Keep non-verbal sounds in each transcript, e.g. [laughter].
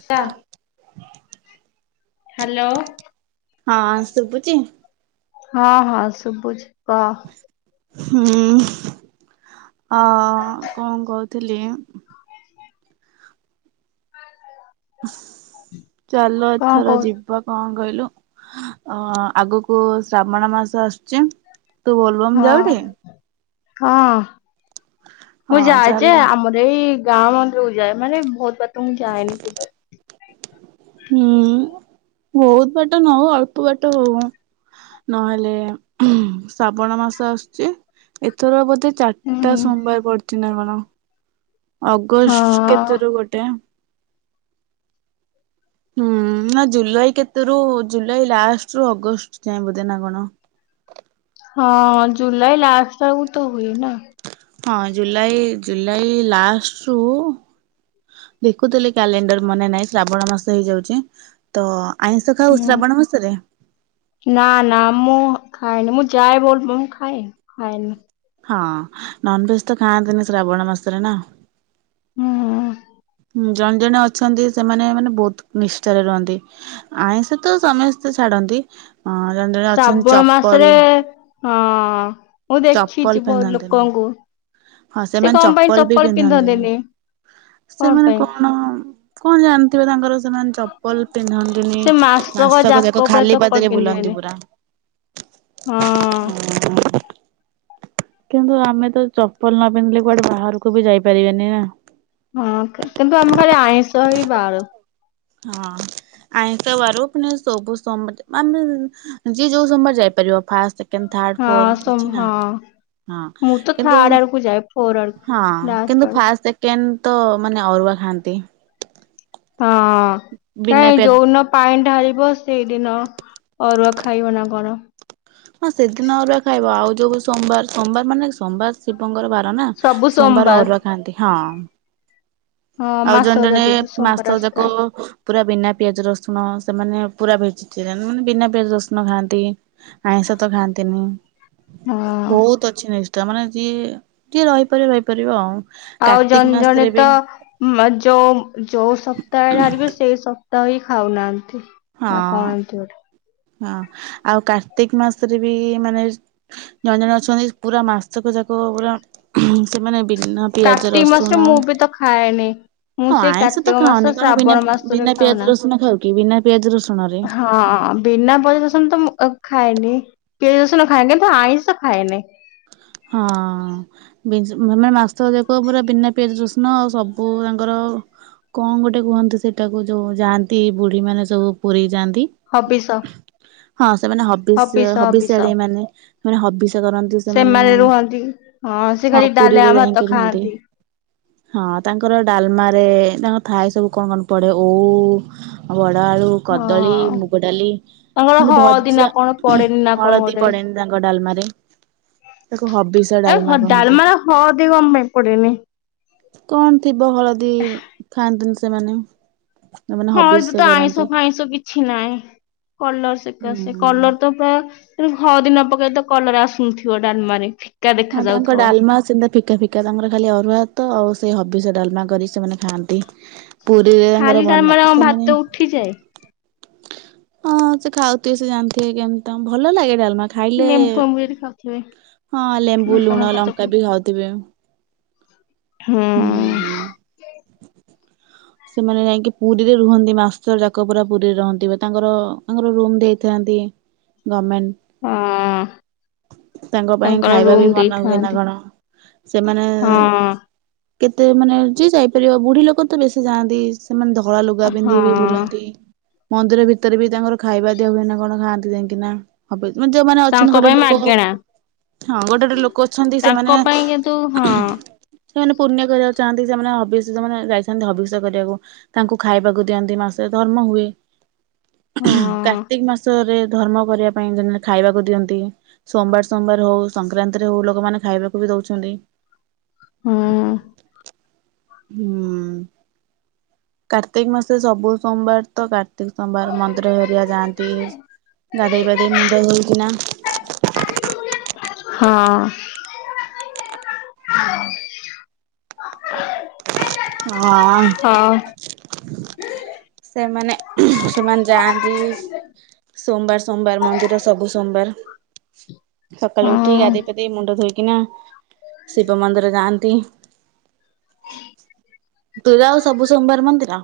[unintelligible] Hello. ହଁ ଶୁଭୁଛି? ହଁ ହଁ ଶୁଭୁଛି କହ। ହୁଁ ଅ କଁ କହୁଥିଲି ଚାଲ କଣ ଏଥର କହୁ ଯିବା କଁ କହିଲୁ ଅ ଆଗୁକୁ ଶ୍ରାବଣ ମାସ ଆସୁଚି ତୁ ବୋଲବମ ହଁ ଯାଉଟି? ହଁ। ମୁଁ ହଁ ଯାଏ ଯେ ଚାଲ ଆମର ଏଇ ଗାଁ ମନ୍ଦିରକୁ ଯାଏ ମାନେ ବହୁତ ମୁଁ ଯାଏନି କିବା ହୁଁ ବହୁତ ବାଟ ନଉ ଅଳ୍ପ ବାଟ ହୋଉ ମ ନହେଲେ ଶ୍ରାବଣ ମାସ ଆସୁଛି ଏଥର ବୋଧେ ଚାର୍ ଟା ହୁଁ ସୋମବାର ପଡୁଚି ନା କଣ? ହଁ। ଅଗଷ୍ଟ୍ ହଁ କେତେରୁ ଗୋଟେ ହୁଁ ନା ଜୁଲାଇ କେତେରୁ ଜୁଲାଇ ଲାଷ୍ଟରୁୁ ଅଗଷ୍ଟ ଯାଏ ବୋଧେ ନା କଣ। ହଁ ଜୁଲାଇ ଲାଷ୍ଟ ଆଡୁକୁ ତ ହୁଏ ନା। ହଁ ଜୁଲାଇ ଜୁଲାଇ ଲାଷ୍ଟରୁ ଦେଖୁଥିଲି କ୍ୟାଲେଣ୍ଡର ମନେ ନାହିଁ ଶ୍ରାବଣ ମାସ ହେଇଯାଉଛି ତ ଆଇଁଷ ଖାଉ ହୁଁ ଶ୍ରାବଣ ମାସରେ ନା ନା ମୁଁ ଖାଏନି ମୁଁ ଯାଏ ବୋଲବମ୍ ଖାଏନି ଖାଏନି। ହଁ ନନ୍ଭେଜ ତ ଖାଆନ୍ତିନି ଶ୍ରାବଣ ମାସରେ ନା। ହୁଁ। ଜଣେ ଜଣେ ଅଛନ୍ତି ସେମାନେ ମାନେ ବୋହୁତ୍ ନିଷ୍ଠାରେ ରୁହନ୍ତି ଆଇଁଷ ତ ସମେସ୍ତେ ଛାଡନ୍ତି ହଁ ଜଣେ ଜଣେ ଅଛନ୍ତି ଶ୍ରାବଣ ଚପଲ ମାସରେ ହଁ ମୁଁ ଚପଲ ଦେଖିଛି ବହୁ ପିନ୍ଧନ୍ତିନି ଲୋକଙ୍କୁ ହଁ ସେ ସେମାନେ କଣ ପାଇଁ ବି ଚପଲ ପିନ୍ଧନ୍ତିନି। ସେମାନେ କଣ କଣ ଜାଣିଥିବେ ତାଙ୍କର ସେମାନେ ଚପଲ୍ ପିନ୍ଧନ୍ତିନି ସେ ମାସକ ଯାକ ପୁରା ଖାଲି ଚପଲ ପାଦରେ ପିନ୍ଧିବେନି ବୁଲନ୍ତି ପୁରା। ହଁ। [inaudible] କିନ୍ତୁ ଆମେ ତ ଚପଲ୍ ନ ପିନ୍ଧିଲେ କୁଆଡେ ବାହାରୁକୁ ବି ଯାଇପାରିବାନି ନା। ହଁ କି କିନ୍ତୁ ଆମେ ଖାଲି ଆଇଁଷ ହିଁ ବାରୁ। ହଁ ଆଇଁଷବାରୁ ପୁଣି ସବୁ ସୋମବାର ଆମେ ଯିଏ ଯୋଉ ସୋମବାର ଯାଇପାରିବ ଫାଷ୍ଟ୍ ସକେଣ୍ଡ୍ ଥାର୍ଡ ଫୋର ହଁ ସୋ ଅଛି ନା ହଁ। ହଁ ମୁଁ ତ କିନ୍ତୁ ଥାର୍ଡ ଆଡକୁ ଯାଏ ଫୋର ଆଡକୁ ହଁ ଲାଷ୍ଟ କିନ୍ତୁ ଆଡକୁ ଫାଷ୍ଟ ସେକେଣ୍ଡ ତ ମାନେ ଅରୁଆ ଖାଆନ୍ତି। ହଁ ବିନା କାଇଁ ପିଆଜ ଯୋଉନ ପାଇଁ ଢାଳିବ ସେଇଦିନ ଅରୁଆ ଖାଇବ ନା କଣ। ହଁ ସେଦିନ ଅରୁଆ ଖାଇବ ଆଉ ଯୋଉ ସୋମବାର୍ ସୋମବାର୍ ମାନେ ସୋମବାର ଶିବଙ୍କର ବା ର ନା ସୋମବାର ଅରୁଆ ଖାଆନ୍ତି ହଁ। ହଁ ଆଉ ଜଣେ ମାସକ ଜଣେ ଯାତ୍ରା ସୋମବାର ମାସ ଯାକ ଆସିଥାଏ ପୁରା ବିନା ପିଆଜ ରସୁଣ ସେମାନେ ପୁରା ଭେଯି ସେମାନେ ମାନେ ବିନା ପିଆଜ ରସୁଣ ଖାଆନ୍ତି ଆଇଁଷ ତ ଖାଆନ୍ତିନି ହଁ ବହୁତ ଅଛି ନା ତ ମାନେ ଯିଏ ଯିଏ ରହିପାରିବ ରହିପାରିବ ଆଉ। ଆଉ କାର୍ତ୍ତିକ ଜଣେ ଜଣେ ମାସରେ ବି ତ ମା ଯୋଉ ଯୋଉ ସପ୍ତାହ ହାରିବେ ସେଇ ସପ୍ ଭାତ ହି ଖାଉନାହାନ୍ତି। ହଁ ନା କଣ ଏମିତି ଗୋଟେ। ହଁ ଆଉ କାର୍ତ୍ତିକ ମାସରେ ବି ମାନେ ଜଣେ ଜଣେ ଅଛନ୍ତି ପୁରା ମାସକ ଯାକ ପୁରା ସେମାନେ ବି କାର୍ତ୍ତିକ ମାସରେ ମୁଁ ବି ତ ଖାଏନି। ମୁଁ ହଁ ସେଇ ଆଇଁଷ ତ କାର୍ତ୍ତିକ ଖାଉନି ମାସ କାରଣ ବିନା ଶ୍ରାବଣ ମାସରେ ବିନା ପିଆଜ ଖାଉନା। ରସୁଣ ଖାଉ କି ବିନା ପିଆଜ ରସୁ ହଁ ବିନା ପିଆଜ ରସୁଣ ତ ମୁଁ ଓ ଖାଏନି କେ ପିଆଜ ରସୁଣ ଖାଏ କିନ୍ତୁ ଆଇଁଷ ଖାଏନି। ହଁ ବିନ ମାନେ ମାସକ ଯାକ ପୁରା ବିନା ପିଆଜ ରସୁଣ। ସବୁ ତାଙ୍କର କଣ ଗୋଟେ କୁହନ୍ତି ସେଇଟାକୁ ଯୋଉ ଯାଆନ୍ତି ବୁଢୀ ମାନେ ସବୁ ପୁରି ଯାଆନ୍ତି ହବିଷ ହଁ ସେମାନେ ହବିଷ ହବିଶିଆଳି ମାନେ ମାନେ ହବିସ କରନ୍ତି ସେମାନେ ରୁହନ୍ତି ହଁ ସେ ଖାଲି ପୁରୀରେ ଡାଲେମା ଯାଇକି ଭାତ ରୁହନ୍ତି। ଖାଆନ୍ତି। ହଁ ତାଙ୍କର ଡାଲମାରେ ତାଙ୍କ ଥାଏ ସବୁ କଣ କଣ ପଡେ ଓଉ ବ ଆଳୁ, କଦଳୀ, ହଁ ମୁଗ ଡାଲି, ତାଙ୍କର ମାନେ ହଳଦୀ ନା ଭଜା କଣ ପଡେନି ନା ହଳଦୀ ପଡେନି ତାଙ୍କ ଡାଲମାରେ। ତାକୁ ହବିଷ ହେ ଡାଲମା ହ କହନ୍ତି। ଡାଲମାାର ହଳଦୀ କଣ ପାଇଁ ପଡେନି। କଅ ନ୍ତ ଶିବ ହଳଦି ଖାନ୍ତିନି। ସେମାନେ ଯୋଉମାନେ ହଁ ହବିଷ ସେ ହଳଦୀ କରନ୍ତି। ଆଇଁଷ ଫାଇଁଶ କିଛି ନାହିଁ। କଲର ସେକା ହୁଁ। ସେ କଲର ତ ପା ତେଣୁ ହଳଦୀ ନ ପକେଇଲେ ତ କଲର ଆସୁନଥିବ ଡାଲମାରେ। ଦେଖା ହଁ ତାଙ୍କ ଯାଉଥିବ ଡାଲମା ସେନ୍ତା ଫିକା ଫିକା। ତାଙ୍କର ଖାଲି ଅରୁଆ ହାତ ଆଉ ସେଇ ହବିଷ ଡାଲମା କରି ସେମାନେ ଖାଆନ୍ତି। ପୁରୀରେ ତାଙ୍କର ଖାଲି ବନ ଡାଲମାରେ ତାଙ୍କର ସେମାନେ ଭାତ ଉଠିଯାଏ। ହଁ ସେ ଖାଉଥିବେ ସେ ଜାଣିଥିବେ କେମତି ଭଲ ଲାଗେ ଡାଲମା ଖାଇଲେ ନେମ୍ବୁ ଫେମ୍ବୁ ଯଦି ଖାଉଥିବେ ହଁ ଲେମ୍ବୁ ଲଙ୍କା ଲୁଣ ଫଙ୍କା ଲଙ୍କା ଚକୁଟି ବି ଖାଉଥିବେ। ହୁଁ। ହଁ। ସେମାନେ ଯାଇକି ପୁରୀରେ ରୁହନ୍ତି ମାଷ୍ଟର ଯାକ ପୁରା ପୁରୀରେ ରହନ୍ତି ବା ତାଙ୍କର ତାଙ୍କର ରୁମ ଦେଇଥାନ୍ତି ଗମେଣ୍ଟ। ହଁ ତାଙ୍କ ପାଇଁ ତାଙ୍କର ଖାଇବା ରୁମ ବି ମନ ହୁଏ ନା ଦେଇଥାନ୍ତି କଣ। ସେମାନେ ହଁ କେତେ ମାନେ ଯ ଯାଇପାରିବ ବୁଢୀ ଲୋକ ତ ବେଶୀ ଯାଆନ୍ତି ସେମାନେ ଧଳା ଲୁଗା ହଁ ପିନ୍ଧି ବି ବୁଲନ୍ତି। ମନ୍ଦିର ଭିତରେ ବି ତାଙ୍କର ଖାଇବା ଦିଆ ହୁଏ ନା କଣ ଖାଆନ୍ତି ଯାଇକି ନା ହ ଯୋଉମାନେ ଅଛନ୍ତି ତାଙ୍କ ଗୋଟେ ପାଇଁ ଲୋକ ହଁ ମାଗେଣା ଗୋଟେ ଗୋଟେ ଲୋକ ଅଛନ୍ତି ତାଙ୍କ ସେମାନେ ପାଇଁ କିନ୍ତୁ ହଁ ସେମାନେ ପୂର୍ଣ୍ଣ କରିବାକୁ ଚାହାନ୍ତି ସେମାନେ ହବିଷମାନେ ଯାଇଥାନ୍ତି ହବି। କରିବାକୁ ତାଙ୍କୁ ଖାଇବାକୁ ଦିଅନ୍ତି ମାସରେ ଧର୍ମ ହୁଏ। ହଁ କାର୍ତ୍ତିକ ମାସରେ। ଧର୍ମ କରିବା ପାଇଁ ଖାଇବାକୁ ଦିଅନ୍ତି ସୋମବାର ସୋମବାର ହଉ ସଂକ୍ରାନ୍ତିରେ ହଉ ଲୋକମାନେ ଖାଇବାକୁ ବି ଦଉଛନ୍ତି। ହଁ ହଁ। କାର୍ତ୍ତିକ ମାସରେ ସବୁ ସୋମବାର ତା। ପ୍ରତକ ସୋମବାର ମନ୍ଦିର ଏରିଆ ଯାଆନ୍ତି ଗାଧେଇବାଧେଇ ମୁଣ୍ଡ ଧୋଇବା ହଁ। ହଁ। ହଁ। ହଁ ସେମାନେ ସେମାନେ ଯାଆନ୍ତି ସୋମବାର ସୋମବାର ମନ୍ଦିର ସବୁ ସୋମବାର। ସକାଳୁ ଉଠି ହଁ ଗାଧିାଧ ମୁଣ୍ଡ ଧୋଇି। ଏ ନା ଶିବ ମନ୍ଦିର ଯାଆନ୍ତି। ତୁୁର ଆଉ ସବୁ ସୋମବାର ମନ୍ଦିର?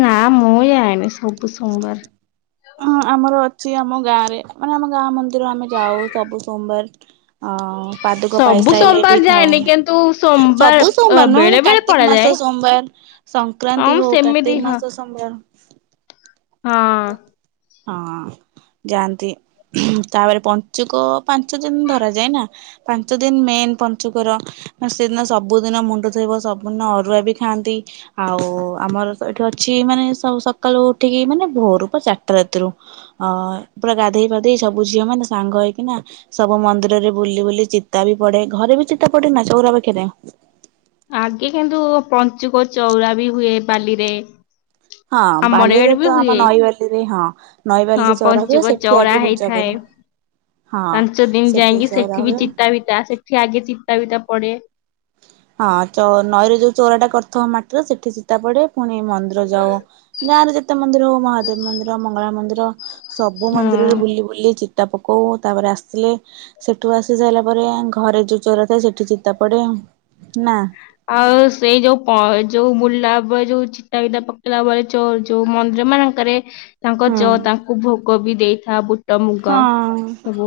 ନା ମୁଁ ଆଇନି ସବୁ ସୋମବାର ହଁ ଆମର ଆମ ଗାଁରେ ମାନେ ଆମ ଗାଁ ମନ୍ଦିର ଆମେ ଯାଉ ସବୁ ସୋମବାର। ହ ପାଦୁକ ସବୁ ପାଇସାରଲେ ସୋମବାର ବି ଖାଉ ଯାଏନି କିନ୍ତୁ ସୋମବାର ସବୁ ଅ ସୋମବାର ବେଳେ ନହେ ବେଳେ କାର୍ତ୍ତିକ ପଳାଯାଏ। ମାସ ସୋମବାର ହଁ ସଂକ୍ରାନ୍ତି ମୁଁ ହଉ ସେମିତି କାର୍ତ୍ତିକ ହଁ ମାସ ସୋମବାର। ହଁ। ହଁ ଯାଆନ୍ତି ତାପରେ ପଞ୍ଚୁକ ପାଞ୍ଚ ଦିନ ଧର ଯାଏ ନା ପାଞ୍ଚ ଦିନ ମେନ୍ ପଞ୍ଚୁକର ସେଦିନ ସବୁଦିନ ମୁଣ୍ଡ ଧଥୋଇବ ସବୁଦିନ ଅରୁଆ ବି ଖାଆନ୍ତି ଆଉ ଆମର ଏଇଠି ଅଛି ମାନେ ସକାଳୁ ଉଠିକି ମାନେ ଭୋରୁ ପ ଚାରିଟା ରାତିରୁ ଅ ପୁରା ଗାଧେଇ ଫାଧେଇ ସବୁ ଝିଅ ମାନେ ସାଙ୍ଗ ହେଇକିନା ସବୁ ମନ୍ଦିରରେ ବୁଲି ବୁଲି ଚିତା ବି ପଡେ ଘରେ ବି ଚିତା ପଡେ ନା ଚଉରା ପାଖରେ ଆଗେ କିନ୍ତୁ ପଞ୍ଚୁକ ଚଉରା ବି ହୁଏ ବାଲିରେ। ହଁ ଆମର ବାଲିରେ ଇଆଡେ ବି ତ ଆମ ହୁଏ ନଈବାଲିରେ ହଁ ହଁ ନଈବାଲିରେ ଚଉରା ହୁଏ ପଞ୍ଚୁକ ସେଠି ଚଉରା ଆଗେ ପୂଜା ହେଇଥାଏ। କରୁ ହଁ ପାଞ୍ଚ ଦିନ ସେଠି ଯାଇକି ଚଉରା ହୁଏ। କବତା ପଢେ। ହଁ ନଈରେ ଯୋଉ ଚଉରା ଟା କରିଥ ମାଟିର ସେଠି ସୀତା ପଡେ। ପୁଣି ମନ୍ଦିର ଯାଉ ଗାଁରେ ଯେତେ ମନ୍ଦିର ହଉ ମହାଦେବ ମନ୍ଦିର ମଙ୍ଗଳା ମନ୍ଦିର। ହଁ। ସବୁ ହଁ। ମନ୍ଦିରରେ ବୁଲି ବୁଲି ଚିତା ପକଉ ତାପରେ ଆସିଲେ ସେଠୁ ଆସି ସାରିଲା ପରେ ଘରେ ଯୋଉ ଚୋରା ଥାଏ ସେଠି ଚିତା ପଡେ ନା ଆଉ ସେଇ ଯୋଉ ଯୋଉ ବୁଲା ଯୋଉ ଚିତା ବିତାା ପକେଇଲା ପରେ ଯୋଉ ମନ୍ଦିର ମାନଙ୍କରେ ତାଙ୍କ ହୁଁ ଚ ତାଙ୍କୁ ଭୋଗ ବି ଦେଇଥା ବୁ ହଁ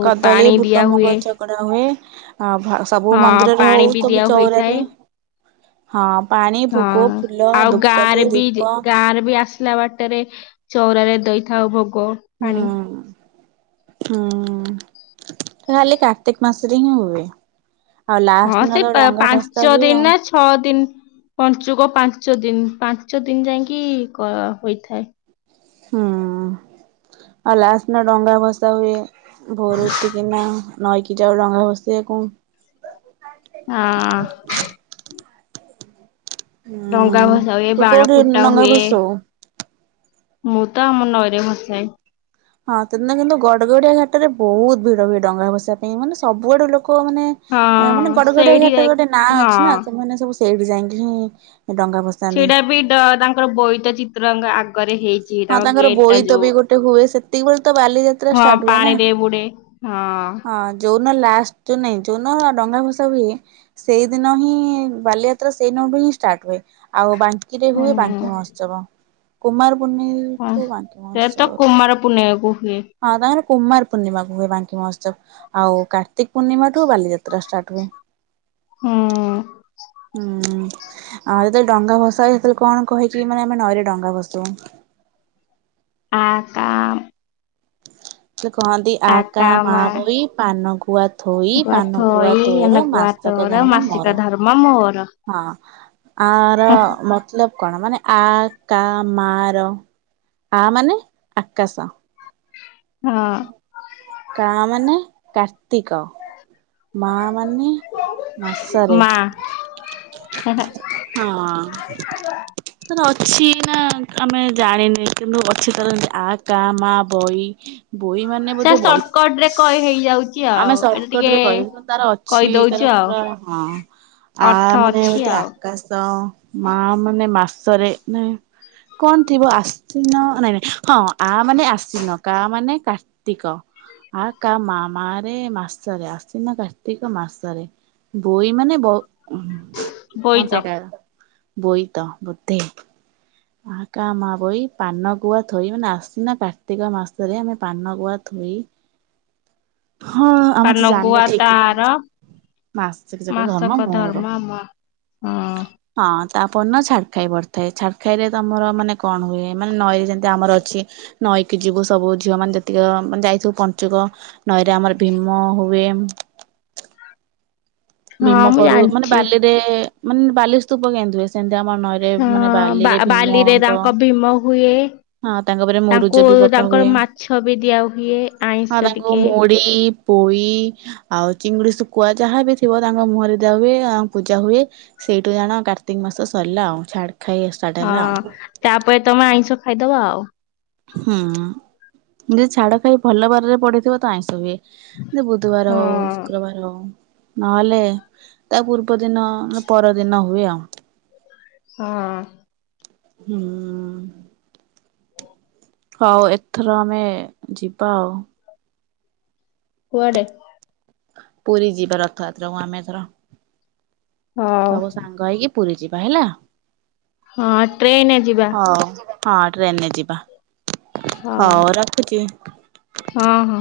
କଦଳୀ ଦିଆ ବୁଟ ହୁଏ ମଗ ଗଡା ହୁଏ ଆଁ ସବୁ ହଁ ମନ୍ଦିରରେ ହଉ ପାଣି ବି ସବୁ ଦିଆ ହୋଇଥାଏ ଚଉରାରେ ହଁ। ପାଣି, ଭୋଗ, ହଁ ଫୁଲ, ଆଉ ଗାଁ ଧୂପକାଠି, ରେ ବି ଦୀପ ଗାଁ ର ବି ଆସିଲା ବାଟରେ। ଚଉରାରେ ଦେଇଥାଉ ଭୋଗ କୋ ହୁଁ ପାଣି। ହୁଁ ତାଲେ କାର୍ତିକ ମାସରେ ହିଁ ହୁଏ। ଆଉ ଲାଷ୍ଟ ହଁ ଦିନ ତ ସେଇ ଡଙ୍ଗା ଭସା ପାଞ୍ଚ ହୁଏ ଦିନ ଆଉ ନା ଛଅ ଦିନ ପଞ୍ଚୁକ ପାଞ୍ଚ ଦିନ। ପାଞ୍ଚ ଦିନ ଯାଇକି କହୋଇଥାଏ। ହୁଁ ଆଉ ଲାଷ୍ଟ ନା ଡଙ୍ଗା ଭସା ହୁଏ। ଭୋରଠିକିନା ନଈକି ଜାଉ ଡଙ୍ଗା ଭସାଇବା କୁ। ହଁ। ଡଙ୍ଗା ହୁଁ ଭସା ହୁଏ ତୁ ବାଣ କୋଉଠି ଫୁଟା ଡଙ୍ଗା ହୁଏ। ଭସଉ? ମୁଁ ତ ଆମ ନଈରେ ହସଏ। ହଁ ସେଦି କିନ୍ତୁ ଗଡଗଡିଆ ଘାଟ ରେ ବହୁତ ଭିଡ ହୁଏ ଡଙ୍ଗାଭସିବା ପାଇଁ ମାନେ ସବୁଆଡୁ ଲୋକ ଲୋକ ହଁ ମାନେ ମାନେ ଗଡଘଡିଆ ସେଇଠି ଘାଟ ଯାଇ ଗୋଟେ ନାଁ ଅଛି ନା ହଁ ସେମାନେ ସବୁ ସେଇଠି ଯାଇକି ଡଙ୍ଗା ଭସାନ୍ତି। ସେଇଟା ବି ତାଙ୍କର ବୋଇତ ଚିତ୍ର ରଙ୍ଗ ଆ ହଁ ତାଙ୍କର ବୋଇ ତ ବି ଗୋଟେ ହୁଏ ସେତିକି ବେଳେ ତ ବାଲିଯାତ୍ରା ହଁ ଷ୍ଟାର୍ଟ ହୁଏ ନା ପାଣିରେ ବୁଡେ ହଁ ହଁ ଯୋଉ ଲାଷ୍ଟ ଯୋଉ ନାହିଁ ଯୋଉ ଦିନ ଡଙ୍ଗା ଭସା ହୁଏ ସେଇଦିନ ହିଁ ବାଲିଯାତ୍ରା ସେଇ ଦିନଠୁ ହିଁ ଷ୍ଟାର୍ଟ ହୁଏ ଆଉ ଆଉ ବା ରାତିରେ ହୁଏ ହୁଁ ବାଙ୍କି ମହୋତ୍ସବ। କୁମାର ହଁ ପୂର୍ଣ୍ଣେଇଠୁ ବାଙ୍କି ସେ ତ ମହୋତ୍ସବ। କୁମାର ପୂର୍ଣ୍ଣିମାକୁ ହୁଏ ହଁ ତା କୁମାର ପୂର୍ଣ୍ଣିମାକୁ ହୁଏ ବାଙ୍କି ମହୋତ୍ସବ ଆଉ କାର୍ତ୍ତିକ ପୂର୍ଣ୍ଣିମା ଠୁ ବାଲିଯାତ୍ରା ଷ୍ଟାର୍ଟ ହୁଏ। ହୁଁ ହୁଁ। ଆଉ ଯେତେବେଳେ ଡଙ୍ଗାଭସା ହୁଏ ସେତେବେଳେ କଣ କହିକି ମାନେ ଆମେ ନଈରେ ଡଙ୍ଗା ଭସୋଉ? ଆ କା କି କହନ୍ତି ଆ କା ମା ବଇ ପାନ ଗୁ ଗୁଆ ଥୋଇ ପାନ ଗୁଆ ଥୋଇ ତୋର ଏନା ଗୁଆ ମାସକ ତୋର ଧର୍ମ ମାସିକ ମୋର ଧର୍ମ ମୋର ହଁ ଆର ମତଲବ କଣ? ମାନେ? ଆ କା ମାର ଆ ମାନେ ଆକାଶ। ହଁ। କା ମାନେ କାର୍ତ୍ତିକ। ମା ମାନେ ମାସରେ। ମା ହଁ [unintelligible] ସିଏ ନା ଆମେ ଜାଣିନି କିନ୍ତୁ ଅଛି ତାର ଆ କା ମା ବଇ ବୋଇ ମାନେ ସେ ବୋଧେ ବଇ ସର୍ଟକଟ ରେ କହି ହେଇଯାଉଛି ଆମେ ଆଉ ଏଇଟା ସର୍ଟକଟ୍ ଟିକେ ରେ କଇଲୁ କିନ୍ତୁ ତାର ଅଛି ତାର କହିଦଉଛୁ ଆଉ ପୁରା ହଁ ଆ ଅର୍ଥ ମାନେ ଅଛି ବୋଧେ ଆ ଆଉ କାଶ ମା ମାନେ ମାସ୍ ସରେ ନାଇଁ କଣ ଥିବ ଆଶିନ ନାଇଁ ନାଇଁ ହଁ ଆ ମାନେ ଆଶ୍ଵିନ କା ମାନେ କାର୍ତ୍ତିକ। ଆ କା ମା ମାରେ ମାସରେ ଆଶ୍ଵିନ କାର୍ତ୍ତିକ ମାସରେ ବୋଇ ମାନେ ବୋ କଣ ବୋଇତ ସେଇଟା। ବୋଇତ ବୋଧେ। ଆ କା ମା ବୋଇ ପାନ ଗୁଆ ଥୋଇ ମାନେ ଆଶ୍ଵିନ କାର୍ତ୍ତିକ ମାସରେ ଆମେ ପାନ ଗୁଆ ଥୋଇ ହଁ ଆମେ ତ ପାନ ଜାଣିନେ ଗୁଆ ଠିକ୍ ରେ। ତାର ମାସେକ ଯାକ ଧର୍ମ ମାସକ ମୋର। ଆମ ହଁ ହଁ ତା ପର୍ ଦିନ ଛାଡ଼୍ ଖାଇ ପଡ଼ିଥାଏ। ଛାଡ଼୍ ଖାଇରେ ତମର ମାନେ କଣ ହୁଏ। ମାନେ ନଈରେ ଯେମିତି ଆମର ଅଛି ନଈକି ଯିବୁ ସବୁ ଝିଅମାନେ ଯେତିକ ମାନେ ଯାଇଥିବୁ ପଞ୍ଚୁକ ନଈରେ ଆମର ଭୀମ ହୁଏ। ହଁ ଭୀମ ମୁଁ କରୁ ମାନେ ଜାଣିଛି ବାଲିରେ ମାନେ ବାଲି ସ୍ତୁପ କେନ୍ତି ହୁଏ ସେମ୍ ହଁ ବା ବାଲିରେ ତାଙ୍କ ଭୀମ ହୁଏ। ହଁ ତାଙ୍କ ଉପରେ ମୁରୁଜ ତାଙ୍କୁ ବି ପକା ହୁଏ ତାଙ୍କର ମାଛ ବି ଦିଆ ହୁୁଏ ହଁ ଆଇଁଷ ତାଙ୍କୁ ଟିକେ। ମୁଢି ପୋଇ ଆଉ ଚିଙ୍ଗୁଡ଼ି ଶୁକୁଆ ଯାହାବି ଯା ଥିବ ତାଙ୍କ ମୁହଁରେ ଦିଆ ହୁଏ ଆ ପୂଜା ହୁଏ। ସେଇଠୁ ଜାଣ କାର୍ତ୍ତିକ୍ ମାସ ସରିଲା ଆଉ। ଛାଡ଼୍ ହଁ ତା ପରେ ତମେ ଆଇଁଷ ଖ୍ ଖାଇଦବ ଆଉ। ହୁଁ ଯଦି ଛାଡ଼ ଖାଇ ଭଲ ବାରରେ ପଡ଼ିଥିବ ତ ଆଇଁଷ ହୁଏ। ସେ ବୁଧୁବାର ହୋଉ ହଁ ଶୁକ୍ରବାର ହୋଉ। ନଏଲେ ତା ପୂର୍ବ ଦିନ ନା ପର ଦିନ ହୁଏ ଆଉ। ହଁ। ହୁଁ। ହଉ ଏଥର ଆମେ ଯିବା ଆଉ। କୁଆଡ଼େ? ପୁରୀ ଯିବା ରଥଆତ୍ରାକୁ ଆମେ ଏଥର। ହଉ। ସବୁ ସାଙ୍ଗ ହେଇକି ପ୍ ପୁରୀ ଯିବା ହେଲା। ହଁ ଟ୍ରେନ୍ ରେ ଯିବା। ହଉ ହଁ ଟ୍ରେନ୍ ରେ ଯିବା। ହଉ ରଖୁଚି। ହଁ ହଁ